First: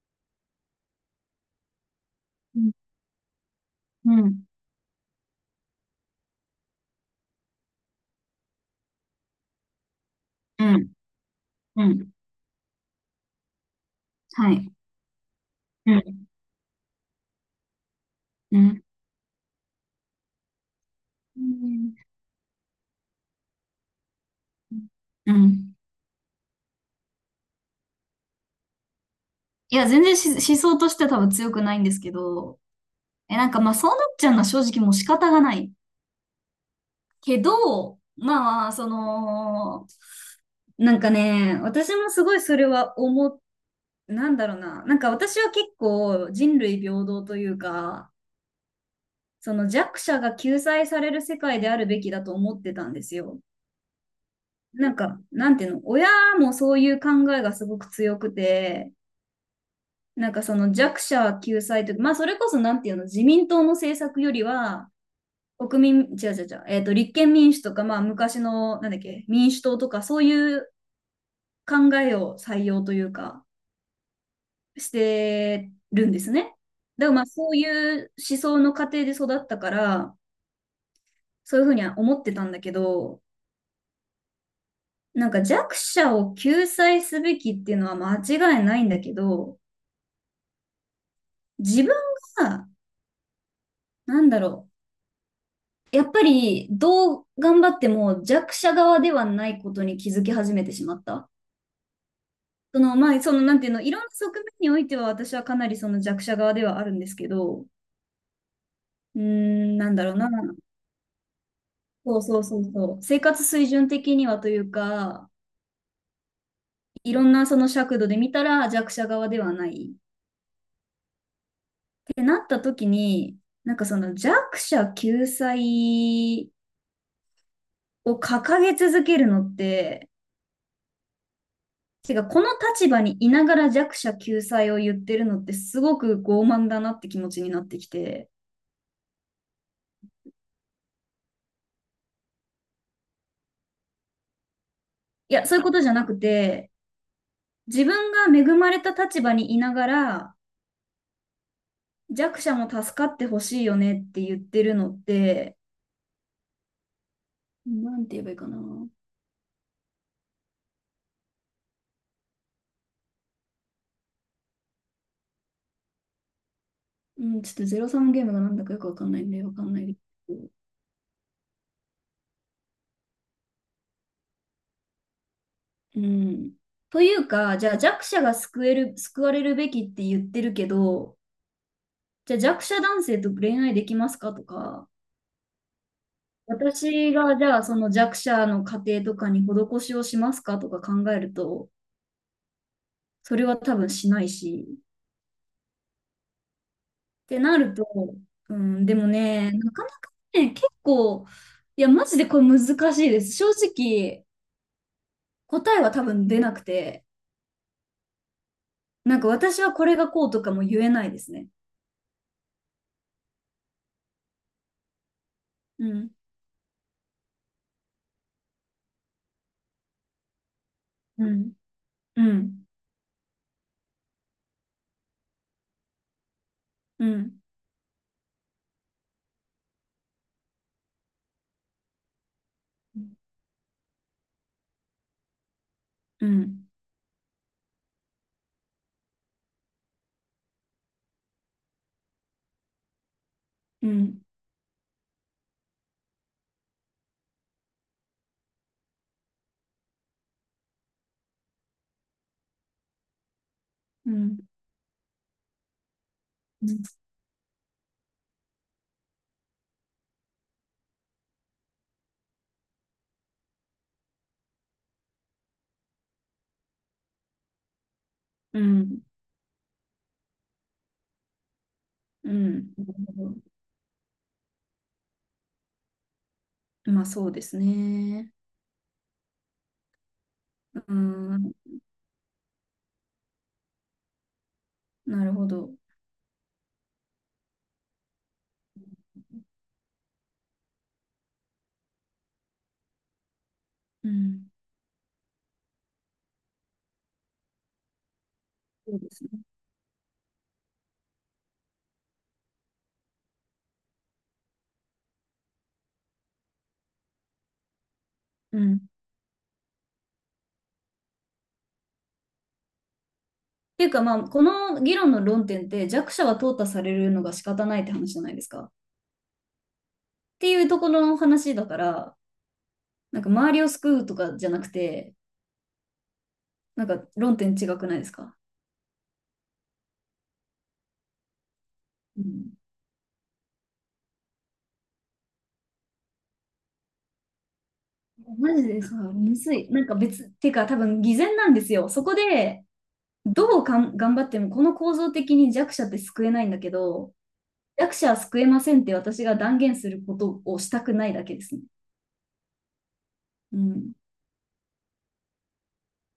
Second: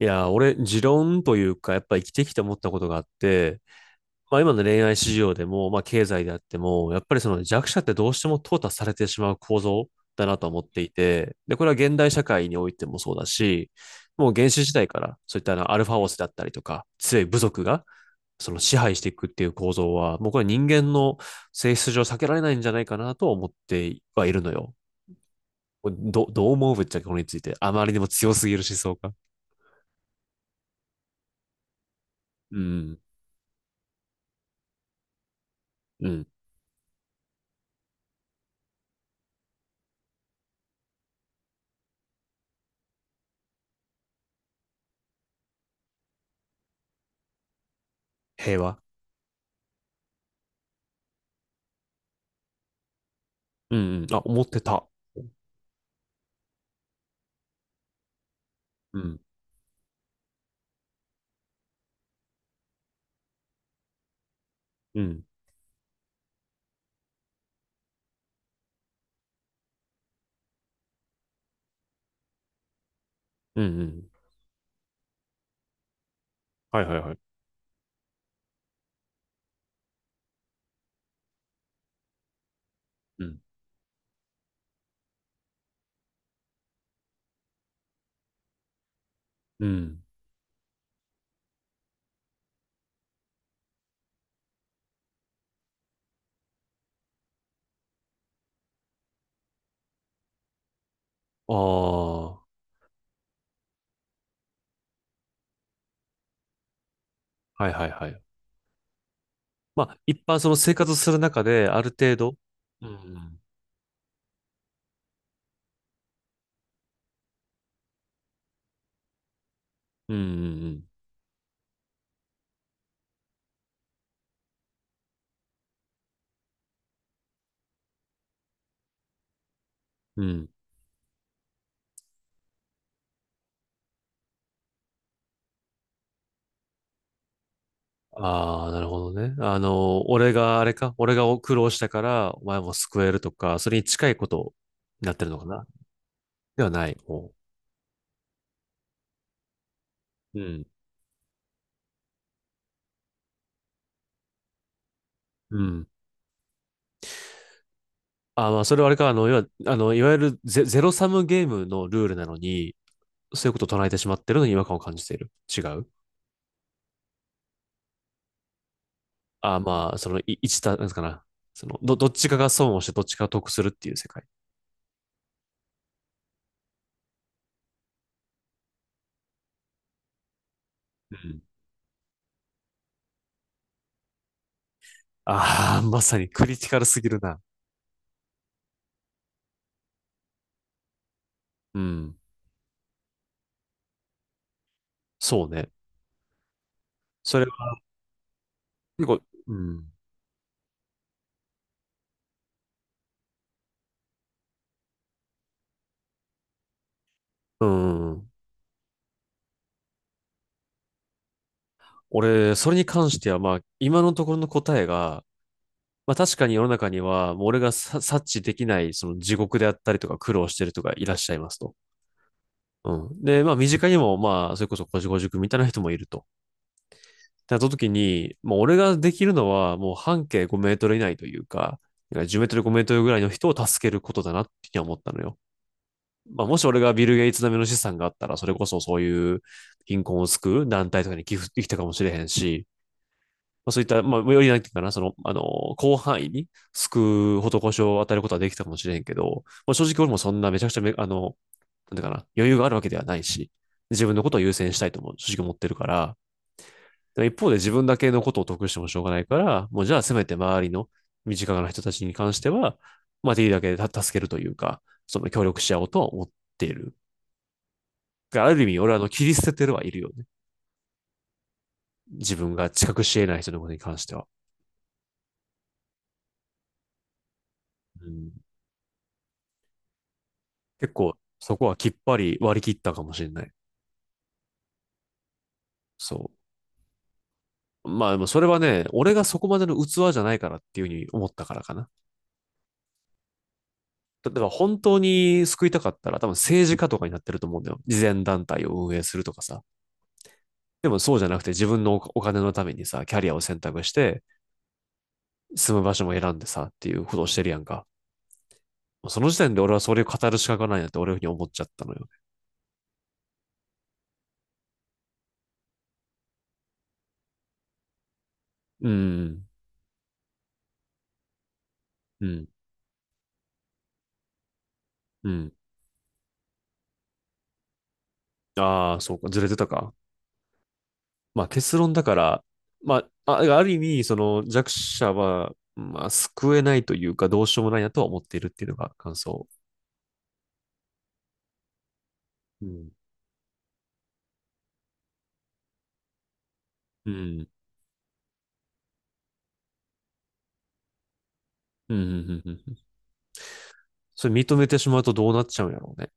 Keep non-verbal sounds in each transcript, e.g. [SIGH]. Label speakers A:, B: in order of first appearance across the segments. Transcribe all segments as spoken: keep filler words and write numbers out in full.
A: いや、俺、持論というか、やっぱ生きてきて思っ
B: う
A: た
B: ん。
A: ことがあって、
B: う
A: まあ
B: ん。
A: 今の恋愛市場でも、まあ経済であっても、やっぱりその弱者ってどうしても淘汰されてしまう構造だなと思
B: う
A: ってい
B: ん。
A: て、で、これは
B: う
A: 現
B: ん。
A: 代社会においてもそうだし、もう原
B: は
A: 始
B: い。
A: 時代からそういったあのアルフ
B: う
A: ァオス
B: ん。
A: だったりとか、強い部族がそ
B: う
A: の支
B: ん。
A: 配していくっていう構造は、もうこれは人間の
B: う
A: 性質
B: ん。
A: 上避けられないんじゃないかなと思ってはいるのよ。
B: うん。
A: ど、どう思うぶっちゃけこれについて。あまりにも強すぎる思想か。
B: いや、全然し思想としては多分強くないんですけ
A: う
B: ど、
A: ん、
B: え、なんかまあそうなっちゃうのは正直もう仕方がない
A: うん、
B: けど、まあまあ、その、なんかね、私もすごいそれは思っなんだろうな、なんか私は結構人類平等というか、
A: 平和。
B: その弱者が救済される世界であるべきだと思ってたんですよ。
A: うんうん。あ、思ってた。
B: なんか、なんていうの、親もそういう考えがすごく強くて、
A: うん。
B: なんかその弱者救済とか、まあそれこそなんていうの、自民党の政策よりは、
A: うん。
B: 国民、違う違う違う、えっ、と、立憲民主とか、まあ昔の、なんだっけ、民主党とか、そういう考えを採用というか、
A: うんうん。
B: してるんですね。
A: はいはい
B: だ
A: は
B: から
A: い。
B: まあそういう思想の過程で育ったから、そういうふうには思ってたんだけど、
A: うん。
B: なんか弱者を救済すべきっていうのは間違いないんだけど、
A: うん。
B: 自分が、なんだろう、やっぱりどう頑張っても弱者側ではないことに気づき始めてしまった。
A: ああ。
B: その、まあ、その、なんていうの、いろんな側面においては私はかなりその弱者側ではあるんですけど、
A: はいはいはい。
B: うーん、
A: ま
B: なん
A: あ、
B: だろう
A: 一
B: な。
A: 般その生活する中で、ある程
B: そう
A: 度。
B: そうそう
A: う
B: そう。生
A: ん。
B: 活水準的にはというか、いろんなその尺度で見たら弱者側ではない。っ
A: うんうん
B: てなった時に、なんかその弱者救済を掲げ続けるのって、
A: うん。うん。
B: てか、この立場にいながら弱者救済を言ってるのってすごく傲慢だなって気持ちになってきて、
A: ああ、なるほどね。あの、俺があれか、俺が苦労したから、お前も救えるとか、それに近いことになってる
B: い
A: のか
B: や、そういう
A: な。
B: ことじゃなく
A: では
B: て、
A: ない。ほ
B: 自分が恵まれた立場にいながら
A: う。うん。
B: 弱者も助かってほしいよねって言ってるのって、
A: うん。
B: なんて言えばいいか
A: あー、
B: な。
A: まあ、それはあれか、あの、要は、あの、いわゆるゼ、ゼロサムゲームのルールなのに、そういうことを唱えてしまってるのに違和感を感じている。違う。
B: うん、ちょっとゼロサムゲームがなんだかよくわかんないんで、わ
A: あ、
B: かんない
A: ま
B: で
A: あ、
B: す
A: その、い
B: けど。
A: 一た、なんですかな。その、ど、どっちかが損をしてどっちかが得するっていう世界。
B: うん。というか、じゃあ弱者が救える、救われるべきって言ってるけど、
A: うん。
B: じゃあ弱者男性と恋愛できますかとか、
A: ああ、まさにクリティカルすぎ
B: 私
A: る
B: が
A: な。
B: じゃあその弱者の家庭とかに施しをしますかとか考えると、
A: うん。
B: それは多分しないし。
A: そうね。
B: っ
A: そ
B: て
A: れ
B: なる
A: は
B: と、うん、で
A: 結
B: も
A: 構、
B: ね、
A: う
B: なかな
A: ん。
B: かね、結構、いや、マジでこれ難しいです。正直、答えは多分出なくて、
A: うん。
B: なんか私はこれがこうとかも言えないですね。
A: 俺、それに関しては、まあ、今のところの答えが、
B: うん。
A: まあ確かに世の中には、もう俺がさ察知できない、その地獄であったりとか苦労してるとかいらっし
B: う
A: ゃいま
B: ん。
A: すと。
B: うん。
A: うん。で、まあ身近にも、まあ、それこそこじこ塾みたいな人もいると。
B: うん。
A: なった時に、もう俺ができるのは、もう半径ごメートル以内というか、じゅうメートル5メート
B: う
A: ルぐ
B: ん。
A: らいの人を助けることだなって思ったのよ。
B: う
A: まあ、もし
B: ん。
A: 俺がビル・ゲイツ並みの資産があったら、それこそそういう貧困を救う団体とかに寄付できたかもしれへんし、まあ、そうい
B: う
A: った、まあ、
B: ん。
A: よりなんていうかな、その、あの、広範囲に救う施しを与えることはできたかもしれへんけど、まあ、正直俺もそんなめちゃくちゃめ、あの、なんていうかな、余裕があるわけではないし、自
B: う
A: 分のこと
B: ん。
A: を優先したいとも正直思ってるから、一方で自分だけのことを得してもしょうがないから、もうじゃあせめて周りの身近な人たちに関しては、まあ、できるだけ助けるというか、その協力し合おうとは思っている。あ
B: う
A: る意味、俺はあ
B: ん。
A: の切り捨ててるはいるよね。
B: う
A: 自分が
B: ん。
A: 近くし得ない人のことに関しては。
B: まあそうです
A: うん、
B: ね。
A: 結
B: う
A: 構、
B: ん。
A: そこはきっぱり割り切ったかもしれない。
B: なるほど。
A: そう。まあ、でもそれはね、俺がそこまでの器じゃないからっていうふうに思ったからかな。
B: う
A: 例え
B: ん。
A: ば本当に救いたかったら、多分政治家とかになってると思うんだよ。慈善団体を運
B: そう
A: 営
B: で
A: する
B: すね。
A: とかさ。でもそうじゃなくて自分のお金のためにさ、キャリアを選択して、住む場所も選んでさ、っていうことをしてるやんか。
B: うん。っ
A: その時点で俺はそれを語る資格がないなって俺ふうに思っちゃったのよ。
B: ていうか、まあ、この議論の論点って弱者は淘汰されるのが仕方ないって話じゃないですか。っ
A: うん、
B: ていうところの話だから、
A: うん、
B: なんか周りを救うとかじゃなくて、
A: うん。
B: なんか論点違くないですか？
A: ああ、そうか、ずれてたか。まあ結論だか
B: う
A: ら、
B: ん、
A: まあ、あある意味、その弱者は、まあ、救えないというか、どうしようもないなとは思っているっ
B: マ
A: て
B: ジ
A: いうの
B: で
A: が
B: さ、
A: 感
B: む
A: 想。
B: ずい。なんか別、ていうか多分偽善なんですよ。そこ
A: う
B: で
A: ん。
B: どうかん頑張ってもこの構造的に弱者って救えないんだけ
A: う
B: ど、
A: ん。
B: 弱者は救えませんって私が断言することをしたくないだけですね。
A: うん。うん。うん。
B: うん。
A: それ認めてしまうとどうなっちゃうんやろうね。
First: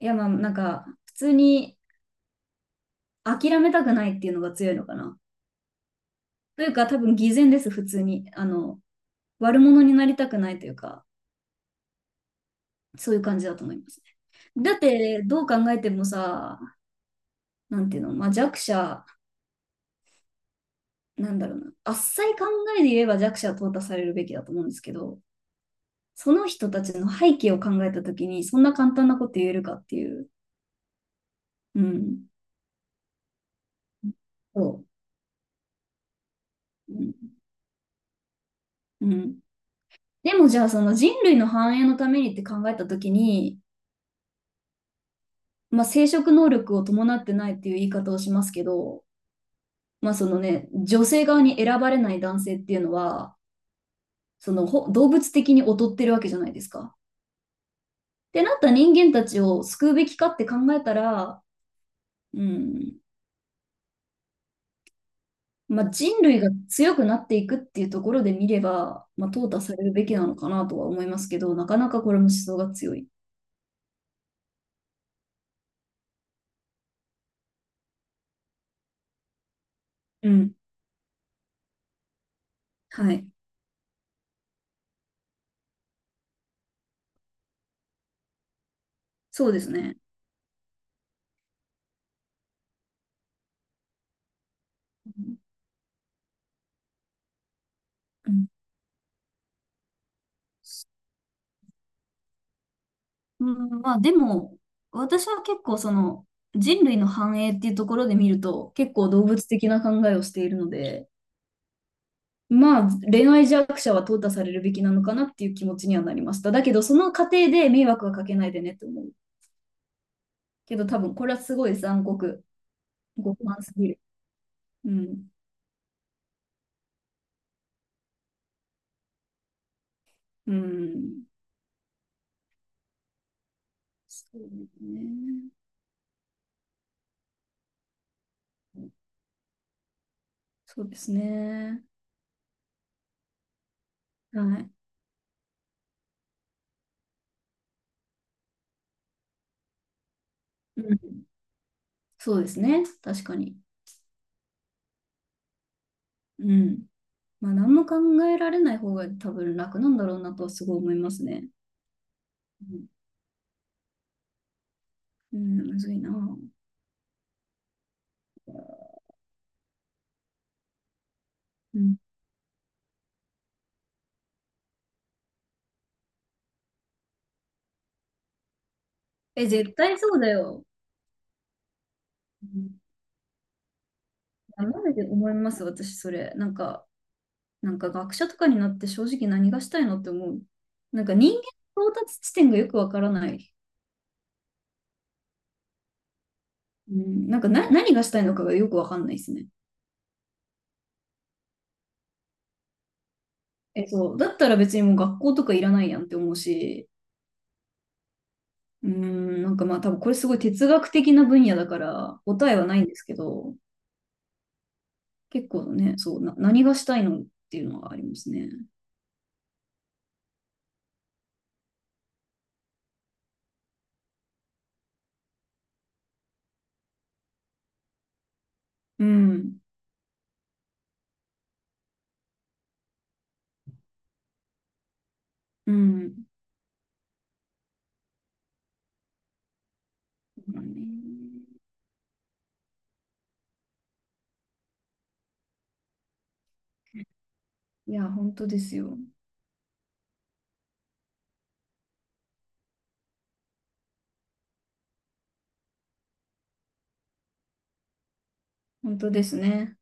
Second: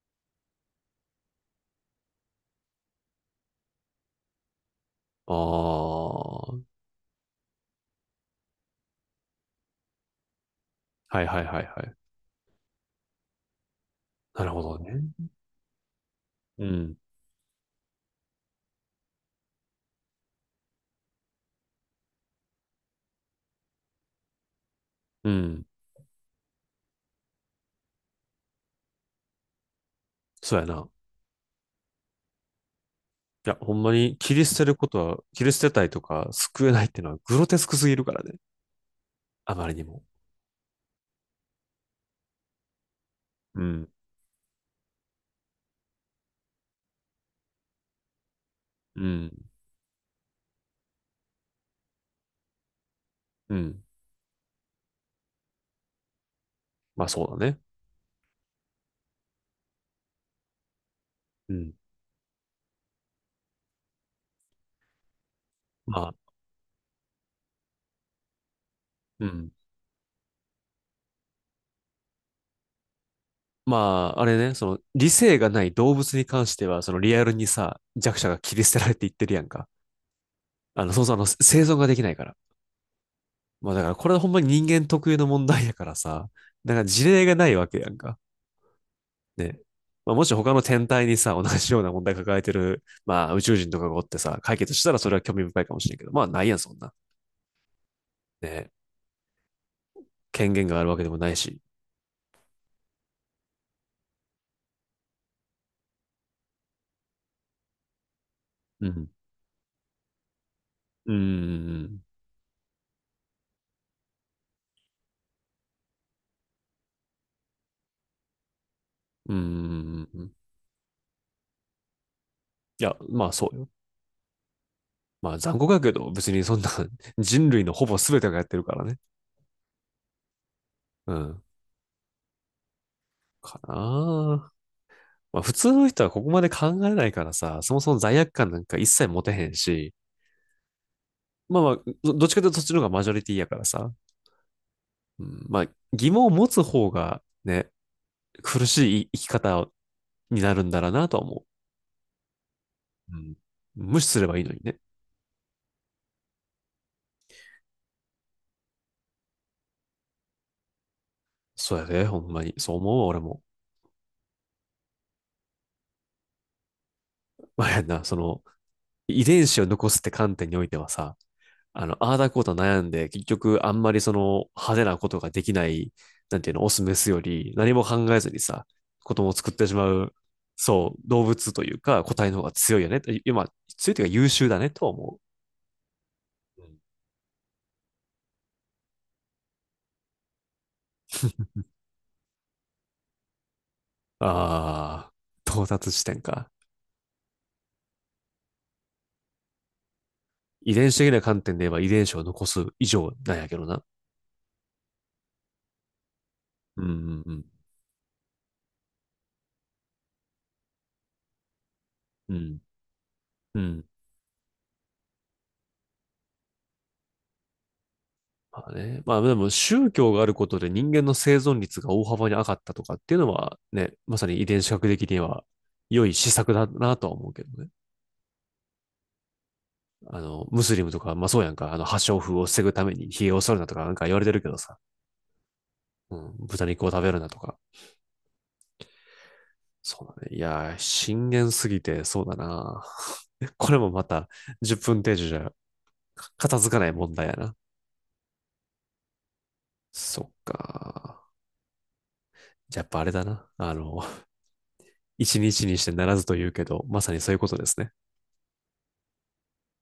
B: いや、まあ、なんか、普通に諦めたくないっていうのが強いのかな。
A: あ
B: と
A: あ。
B: いうか、多分偽善です、普通に。あの、悪者になりたくないというか、
A: はいはいはいはい。
B: そういう感じだと思います
A: なるほ
B: ね。だ
A: ど
B: っ
A: ね。
B: て、どう考えてもさ、
A: うん。
B: なんていうの、まあ、弱者、なんだろうな、あっさい考えで言えば弱者は淘汰されるべきだと思うんですけど、
A: うん。
B: その人たちの背景を考えたときに、そんな簡単なこと言えるかっていう。
A: そうやな。
B: うん。
A: いや、ほんまに切り捨てるこ
B: そ
A: とは、切り捨てたいとか救えないっ
B: う。
A: てい
B: う
A: うのは
B: ん。
A: グロテスクすぎるからね。
B: うん。
A: あまりにも。
B: でもじゃあその人類の繁栄のためにって考えたときに、
A: うん。
B: まあ、生殖能力を伴ってないっていう言い方をしますけど、
A: うん。
B: まあそのね、女性側に選ばれない男性っていうのは、
A: うん。
B: そのほ動物的に劣ってるわけじゃないですか。
A: まあそうだね。
B: ってなった人間たちを救うべきかって考えたら、
A: うん。
B: うん、まあ、
A: まあ、
B: 人類が強くなっていくっていうところで見れば、
A: う
B: まあ、淘
A: ん。
B: 汰されるべきなのかなとは思いますけど、なかなかこれも思想が強い。
A: まあ、あれね、その理性がない動物に関しては、そのリアルにさ、弱者が切り捨てられていってるやんか。
B: うん。
A: あの、そうそう、あの、生存ができないから。
B: はい。
A: まあだからこれはほんまに人間特有の問題やからさ、だから事例がないわけやんか。
B: そう
A: ね。
B: ですね。
A: まあ、もし他の天体にさ、同じような問題抱えてる、まあ、宇宙人とかがおってさ、解決したらそれは興味深いかもしれんけど、まあ、ないやん、そんな。
B: うん。
A: ね。権限があるわけでもないし。
B: うん、まあでも、私は結構その人類の繁栄っていうところで見ると
A: う
B: 結構
A: ん。
B: 動物的な考えをしているので、
A: うーん。
B: まあ恋愛弱者は淘汰されるべきなのかなっていう気持ちにはなりました。だけどその過程で迷惑はかけないでねと思う。
A: うーん。
B: けど多分これはすごい残酷、
A: いや、まあ、
B: 極
A: そう
B: 端
A: よ。
B: すぎる。うん。
A: まあ、残酷だけど、別にそんな [LAUGHS] 人類のほぼ全てがやってるからね。
B: う
A: う
B: ん。
A: ん。かな
B: そ
A: ぁ。
B: う
A: まあ、
B: ね。
A: 普通の人はここまで考えないからさ、そもそも罪悪感なんか一切持てへんし、
B: そうです
A: まあまあ、
B: ね。
A: どどっちかというとそっちの方がマジョリティやからさ、
B: はい。
A: うん、まあ、疑問を持つ方がね、苦しい生き方になるんだろう
B: うん。
A: なとは思
B: そうですね。
A: う。う
B: 確か
A: ん、
B: に。
A: 無視すればいいのにね。
B: うん。まあ、何も考えられない方が多分楽なんだろうなとはすごい思いますね。
A: そうやで、ほんまに。そ
B: う
A: う
B: ん。
A: 思うわ俺も。
B: うん、むずいな。
A: まあ、やんな、その、遺伝子を残すって観点においてはさ、
B: う
A: あの、
B: ん。
A: ああだこうと悩んで、結局あんまりその派手なことができない、なんていうの、オスメスより何も考えずにさ、子供を
B: え、
A: 作って
B: 絶
A: しま
B: 対そ
A: う、
B: うだよ。
A: そう、動物というか個体の方
B: う
A: が強
B: ん。
A: いよね。今、強いというか優秀だ
B: いや
A: ねと
B: マ
A: は
B: ジで
A: 思
B: 思います、私、それ。なん
A: う。うん。
B: か、なんか学者とかになって正直何がしたいのって思う。なんか人間の到達地点がよくわからない。
A: ああ、到達地点か。
B: うん、なんかな、何がしたいのかがよくわかんないですね。
A: 遺伝子的な観点で言えば遺伝子を残す以上なんやけどな。
B: え、そう。だったら別にもう学校とかいらないやんって思う
A: うんう
B: し、
A: んうん。
B: うーん、なんかまあ多分これすごい哲学的な分野だから
A: う
B: 答え
A: ん
B: はないんですけど、
A: うん。
B: 結構ね、そう、な、何がしたいのっていうのがありますね。
A: まあね。まあでも宗教があることで人間の生存率が大幅に上がったとかっていうのはね、まさに遺伝子学的には良い施策だなとは思うけどね。
B: うん。
A: あの、ムスリムとか、まあそうやんか、あの、破傷風を防ぐために髭を剃るなとかなんか言われてるけどさ。
B: う
A: う
B: ん。
A: ん、豚肉を食べるなとか。そうだね。い
B: そうだ
A: やー、深
B: ね。
A: 淵すぎてそうだな。[LAUGHS] これもまたじゅっぷん程度じゃ片付かない問題やな。
B: いや、本当ですよ。
A: そっか。じゃあやっぱあれだな。あの、[LAUGHS] 一日にしてならずと言うけど、まさにそういうことですね。
B: 本当ですね。